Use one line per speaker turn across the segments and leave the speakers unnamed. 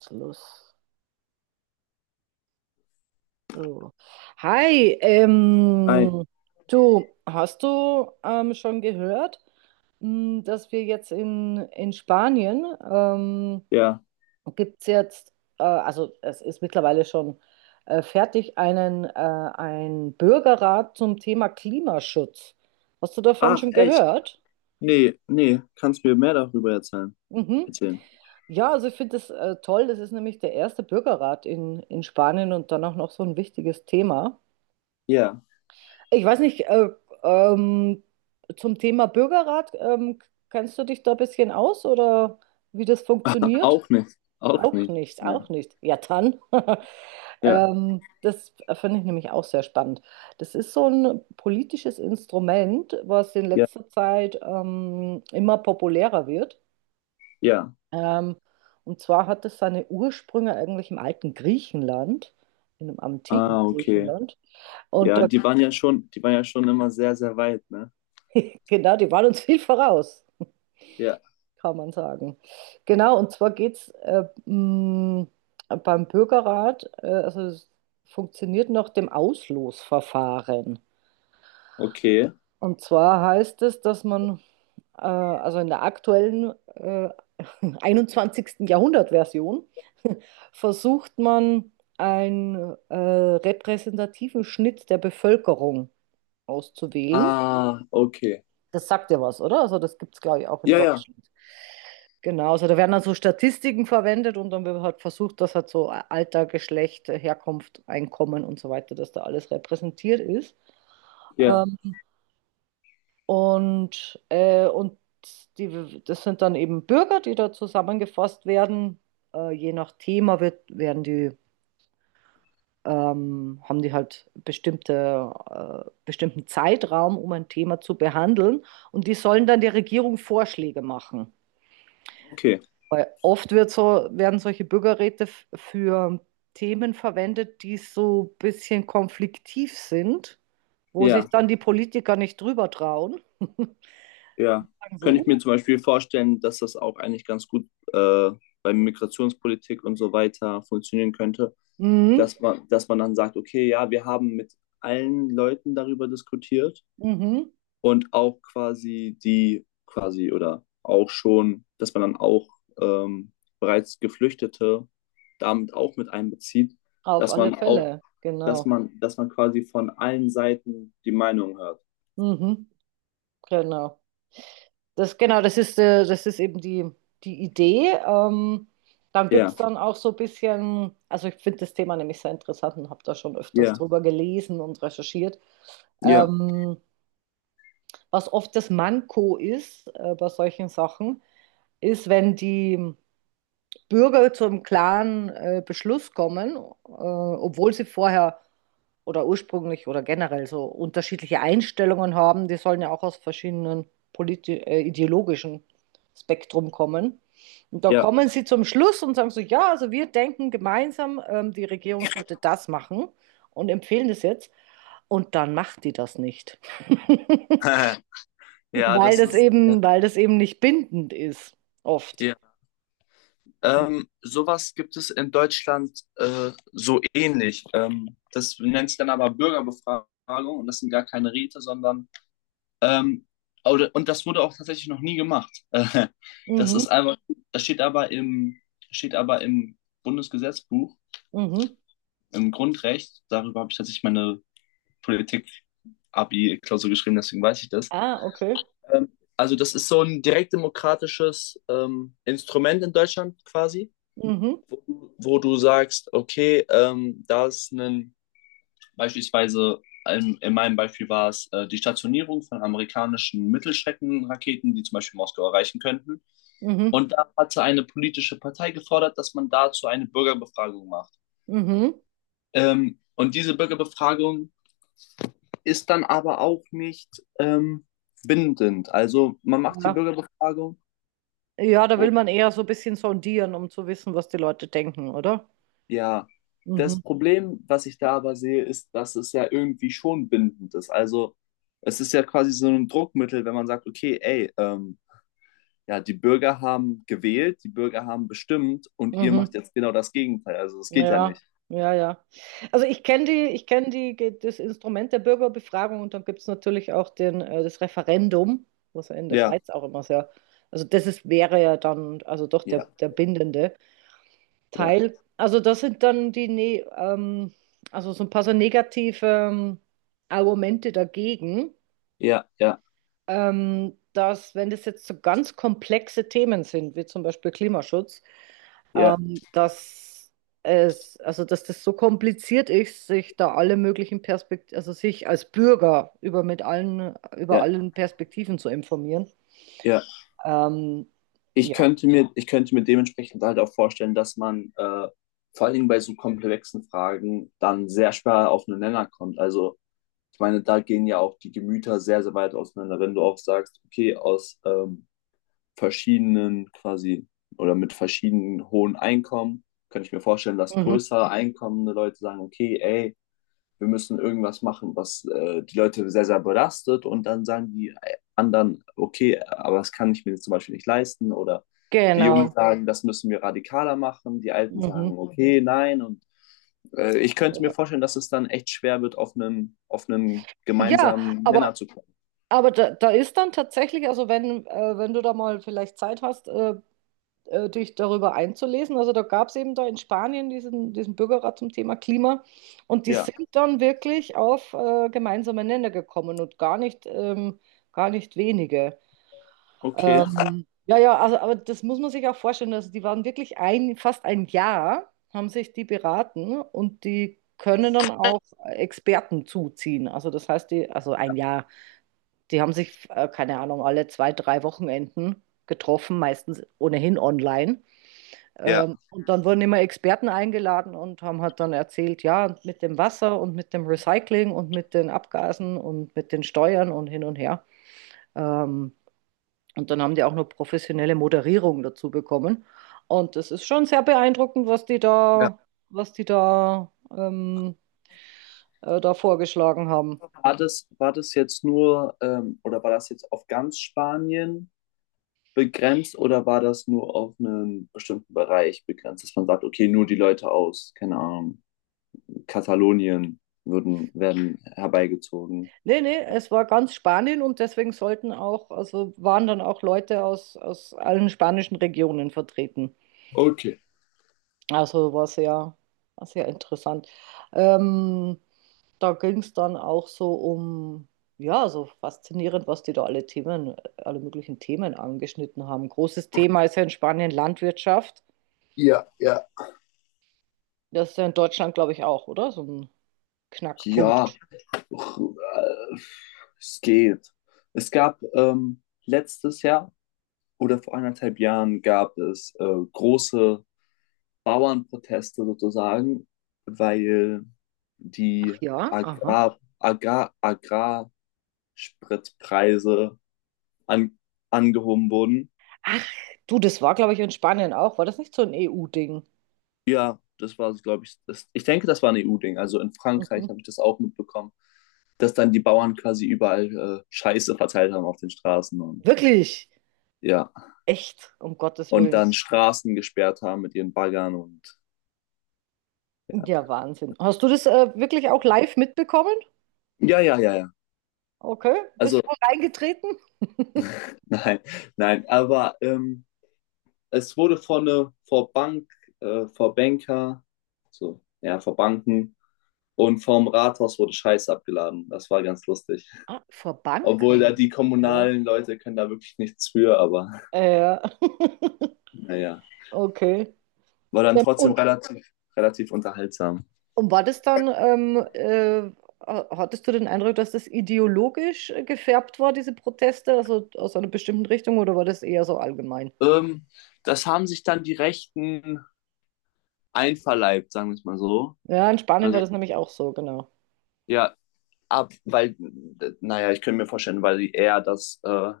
Jetzt los. So. Hi,
Ei,
du, hast du schon gehört, dass wir jetzt in Spanien
ja.
gibt es jetzt, also es ist mittlerweile schon fertig, ein Bürgerrat zum Thema Klimaschutz. Hast du davon
Ach,
schon
echt?
gehört?
Nee, nee, kannst mir mehr darüber erzählen.
Mhm.
Erzählen.
Ja, also ich finde das toll. Das ist nämlich der erste Bürgerrat in Spanien und dann auch noch so ein wichtiges Thema.
Ja,
Ich weiß nicht, ähm, zum Thema Bürgerrat, kennst du dich da ein bisschen aus oder wie das funktioniert?
auch nicht. Auch
Auch
nicht.
nicht,
Nee.
auch nicht. Ja, dann.
Ja,
Das finde ich nämlich auch sehr spannend. Das ist so ein politisches Instrument, was in
ja,
letzter Zeit immer populärer wird.
ja.
Ähm, und zwar hat es seine Ursprünge eigentlich im alten Griechenland, in dem antiken
Ah, okay.
Griechenland. Und
Ja,
da,
die waren ja schon, die waren ja schon immer sehr, sehr weit, ne?
genau, die waren uns viel voraus.
Ja,
Kann man sagen. Genau, und zwar geht es beim Bürgerrat, also es funktioniert nach dem Auslosverfahren.
okay.
Und zwar heißt es, dass man, also in der aktuellen 21. Jahrhundert-Version, versucht man einen repräsentativen Schnitt der Bevölkerung auszuwählen.
Ah, okay.
Das sagt ja was, oder? Also das gibt es, glaube ich, auch in
Ja, ja,
Deutschland. Genau, also da werden dann so Statistiken verwendet und dann wird halt versucht, dass halt so Alter, Geschlecht, Herkunft, Einkommen und so weiter, dass da alles repräsentiert ist.
ja,
Ähm, und die, das sind dann eben Bürger, die da zusammengefasst werden. Je nach Thema werden die, haben die halt bestimmten Zeitraum, um ein Thema zu behandeln. Und die sollen dann der Regierung Vorschläge machen.
okay.
Weil oft wird so, werden solche Bürgerräte für Themen verwendet, die so ein bisschen konfliktiv sind, wo
Ja.
sich dann die Politiker nicht drüber trauen.
Ja,
Sagen
könnte ich mir
so,
zum Beispiel vorstellen, dass das auch eigentlich ganz gut bei Migrationspolitik und so weiter funktionieren könnte,
mhm,
dass man dann sagt, okay, ja, wir haben mit allen Leuten darüber diskutiert
mhm,
und auch quasi die quasi oder auch schon, dass man dann auch ähm, bereits Geflüchtete damit auch mit einbezieht,
auf
dass
alle
man auch,
Fälle, genau.
dass man quasi von allen Seiten die Meinung hört.
Mhm, genau. Das, genau, das ist eben die, die Idee. Dann gibt
Ja,
es dann auch so ein bisschen, also ich finde das Thema nämlich sehr interessant und habe da schon öfters
ja,
drüber gelesen und recherchiert.
ja,
Ähm, was oft das Manko ist bei solchen Sachen, ist, wenn die Bürger zu einem klaren Beschluss kommen, obwohl sie vorher oder ursprünglich oder generell so unterschiedliche Einstellungen haben, die sollen ja auch aus verschiedenen ideologischen Spektrum kommen. Und dann
ja.
kommen sie zum Schluss und sagen so, ja, also wir denken gemeinsam, die Regierung sollte das machen und empfehlen das jetzt. Und dann macht die das nicht.
Ja, das ist,
Weil das eben nicht bindend ist, oft.
ja. Sowas gibt es in Deutschland so ähnlich. Das nennt sich dann aber Bürgerbefragung und das sind gar keine Räte, sondern, ähm, oder, und das wurde auch tatsächlich noch nie gemacht. Das
Mhm,
ist einfach, das steht aber steht aber im Bundesgesetzbuch,
mhm.
im Grundrecht. Darüber habe ich tatsächlich meine Politik-Abi-Klausur geschrieben, deswegen weiß ich das.
Ah, okay.
Also das ist so ein direktdemokratisches Instrument in Deutschland quasi.
Mhm,
Wo, wo du sagst, okay, da ist ein, beispielsweise, in meinem Beispiel war es die Stationierung von amerikanischen Mittelstreckenraketen, die zum Beispiel Moskau erreichen könnten.
mhm,
Und da hatte eine politische Partei gefordert, dass man dazu eine Bürgerbefragung macht.
mhm.
Und diese Bürgerbefragung ist dann aber auch nicht ähm, bindend. Also man macht die
Ja.
Bürgerbefragung
Ja, da will
und
man eher so ein bisschen sondieren, um zu wissen, was die Leute denken, oder?
ja, das
Mhm,
Problem, was ich da aber sehe, ist, dass es ja irgendwie schon bindend ist. Also es ist ja quasi so ein Druckmittel, wenn man sagt, okay, ey, ja, die Bürger haben gewählt, die Bürger haben bestimmt und ihr macht
mhm.
jetzt genau das Gegenteil. Also das geht ja
Ja,
nicht.
ja, ja. Also ich kenne die, ich kenne das Instrument der Bürgerbefragung und dann gibt es natürlich auch das Referendum, was ja in der
Ja,
Schweiz auch immer sehr, also das ist, wäre ja dann, also doch
ja,
der bindende
ja,
Teil. Also das sind dann die, ne, also so ein paar so negative Argumente dagegen,
ja, ja,
dass wenn das jetzt so ganz komplexe Themen sind, wie zum Beispiel Klimaschutz,
ja,
dass es, also dass das so kompliziert ist, sich da alle möglichen Perspektiven, also sich als Bürger über mit allen, über
ja,
allen Perspektiven zu informieren.
ja.
Ähm,
Ich
ja.
könnte mir, ich könnte mir dementsprechend halt auch vorstellen, dass man vor allen Dingen bei so komplexen Fragen dann sehr schwer auf einen Nenner kommt. Also ich meine, da gehen ja auch die Gemüter sehr, sehr weit auseinander. Wenn du auch sagst, okay, aus verschiedenen quasi oder mit verschiedenen hohen Einkommen, kann ich mir vorstellen, dass
Mhm.
größere einkommende Leute sagen, okay, ey, wir müssen irgendwas machen, was die Leute sehr, sehr belastet und dann sagen die anderen, okay, aber das kann ich mir zum Beispiel nicht leisten oder die Jungen
Genau.
sagen, das müssen wir radikaler machen, die Alten
Mhm.
sagen, okay, nein und ich könnte mir
Ja,
vorstellen, dass es dann echt schwer wird, auf einen
ja,
gemeinsamen
aber
Nenner zu kommen.
Da, da ist dann tatsächlich, also wenn du da mal vielleicht Zeit hast, dich darüber einzulesen, also da gab es eben da in Spanien diesen Bürgerrat zum Thema Klima und die
Ja,
sind dann wirklich auf gemeinsame Nenner gekommen und gar nicht wenige.
okay.
Ja, ja, also aber das muss man sich auch vorstellen, also die waren wirklich fast ein Jahr, haben sich die beraten und die können dann auch Experten zuziehen. Also das heißt, die, also ein Jahr. Die haben sich, keine Ahnung, alle zwei, drei Wochenenden getroffen, meistens ohnehin online. Und dann wurden immer Experten eingeladen und haben halt dann erzählt, ja, mit dem Wasser und mit dem Recycling und mit den Abgasen und mit den Steuern und hin und her. Ähm, und dann haben die auch noch professionelle Moderierung dazu bekommen. Und das ist schon sehr beeindruckend, was die da, was die da, ähm, da vorgeschlagen haben.
War das jetzt nur oder war das jetzt auf ganz Spanien begrenzt oder war das nur auf einen bestimmten Bereich begrenzt, dass man sagt, okay, nur die Leute aus, keine Ahnung, Katalonien würden, werden herbeigezogen?
Nee, nee, es war ganz Spanien und deswegen sollten auch, also waren dann auch Leute aus, aus allen spanischen Regionen vertreten. Also war sehr interessant. Ähm, da ging es dann auch so um, ja, so faszinierend, was die da alle Themen, alle möglichen Themen angeschnitten haben. Großes Thema ist ja in Spanien Landwirtschaft. Das ist ja in Deutschland, glaube ich, auch, oder? So ein
Ja,
Knackpunkt.
äh, es geht. Es gab letztes Jahr oder vor anderthalb Jahren gab es große Bauernproteste sozusagen, weil
Ach
die
ja, aha.
Agrar, Agrar, Agrarspritpreise an, angehoben wurden.
Ach, du, das war, glaube ich, in Spanien auch. War das nicht so ein EU-Ding?
Ja, das war, glaube ich, das, ich denke, das war ein EU-Ding. Also in Frankreich habe ich das auch mitbekommen, dass dann die Bauern quasi überall Scheiße verteilt haben auf den Straßen und
Wirklich?
ja,
Echt? Um Gottes
und
willen.
dann Straßen gesperrt haben mit ihren Baggern und ja.
Ja, Wahnsinn. Hast du das wirklich auch live mitbekommen?
Ja, ja, ja, ja.
Okay. Bist
Also
du auch reingetreten?
nein, nein, aber es wurde vor Bank, vor Banker, so, ja, vor Banken und vom Rathaus wurde Scheiße abgeladen. Das war ganz lustig.
Ah, vor
Obwohl da
Banken.
die
Ja.
kommunalen Leute können da wirklich nichts für, aber
Ja.
naja,
Okay.
war dann
Ja.
trotzdem
Und,
relativ, relativ unterhaltsam.
und war das dann, hattest du den Eindruck, dass das ideologisch gefärbt war, diese Proteste, also aus einer bestimmten Richtung, oder war das eher so allgemein?
Ähm, Das haben sich dann die Rechten einverleibt, sagen wir es mal so.
Ja, in Spanien war
Also,
das nämlich auch so, genau.
ja, ab, weil, naja, ich könnte mir vorstellen, weil die eher das,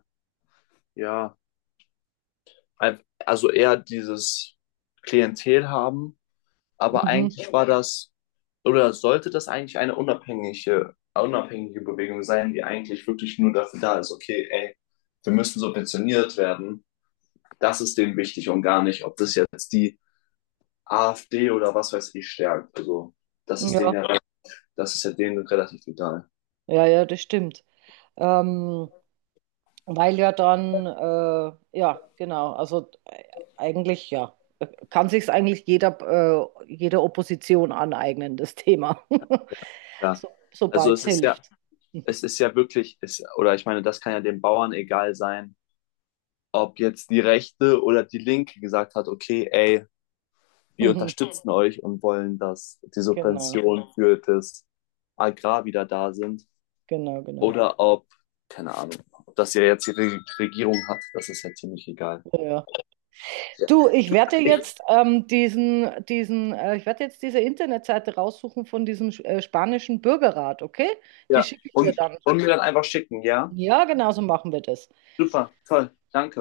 ja, ein- also eher dieses Klientel haben, aber
Mhm.
eigentlich war das, oder sollte das eigentlich eine unabhängige, unabhängige Bewegung sein, die eigentlich wirklich nur dafür da ist, okay, ey, wir müssen subventioniert werden, das ist denen wichtig und gar nicht, ob das jetzt die AfD oder was weiß ich stärkt. Also das ist denen
Ja,
ja, das ist ja denen relativ egal.
ja, ja, das stimmt. Ähm, weil ja dann, ja, genau, also eigentlich, ja, kann sich eigentlich jeder, jede Opposition aneignen, das Thema,
Ja.
so,
Also
sobald es hilft.
es ist ja wirklich, es, oder ich meine, das kann ja den Bauern egal sein, ob jetzt die Rechte oder die Linke gesagt hat, okay, ey, wir unterstützen euch und wollen, dass die
Genau,
Subventionen für das Agrar wieder da sind.
genau, genau.
Oder ob, keine Ahnung, ob das ja jetzt die Regierung hat, das ist ja ziemlich egal.
Ja, ja.
Ja.
Du,
Ich
ich werde jetzt diese Internetseite raussuchen von diesem spanischen Bürgerrat, okay? Die
ja,
schicke ich dir dann.
und mir dann einfach schicken, ja?
Ja, genau so machen wir das.
Super, toll, danke.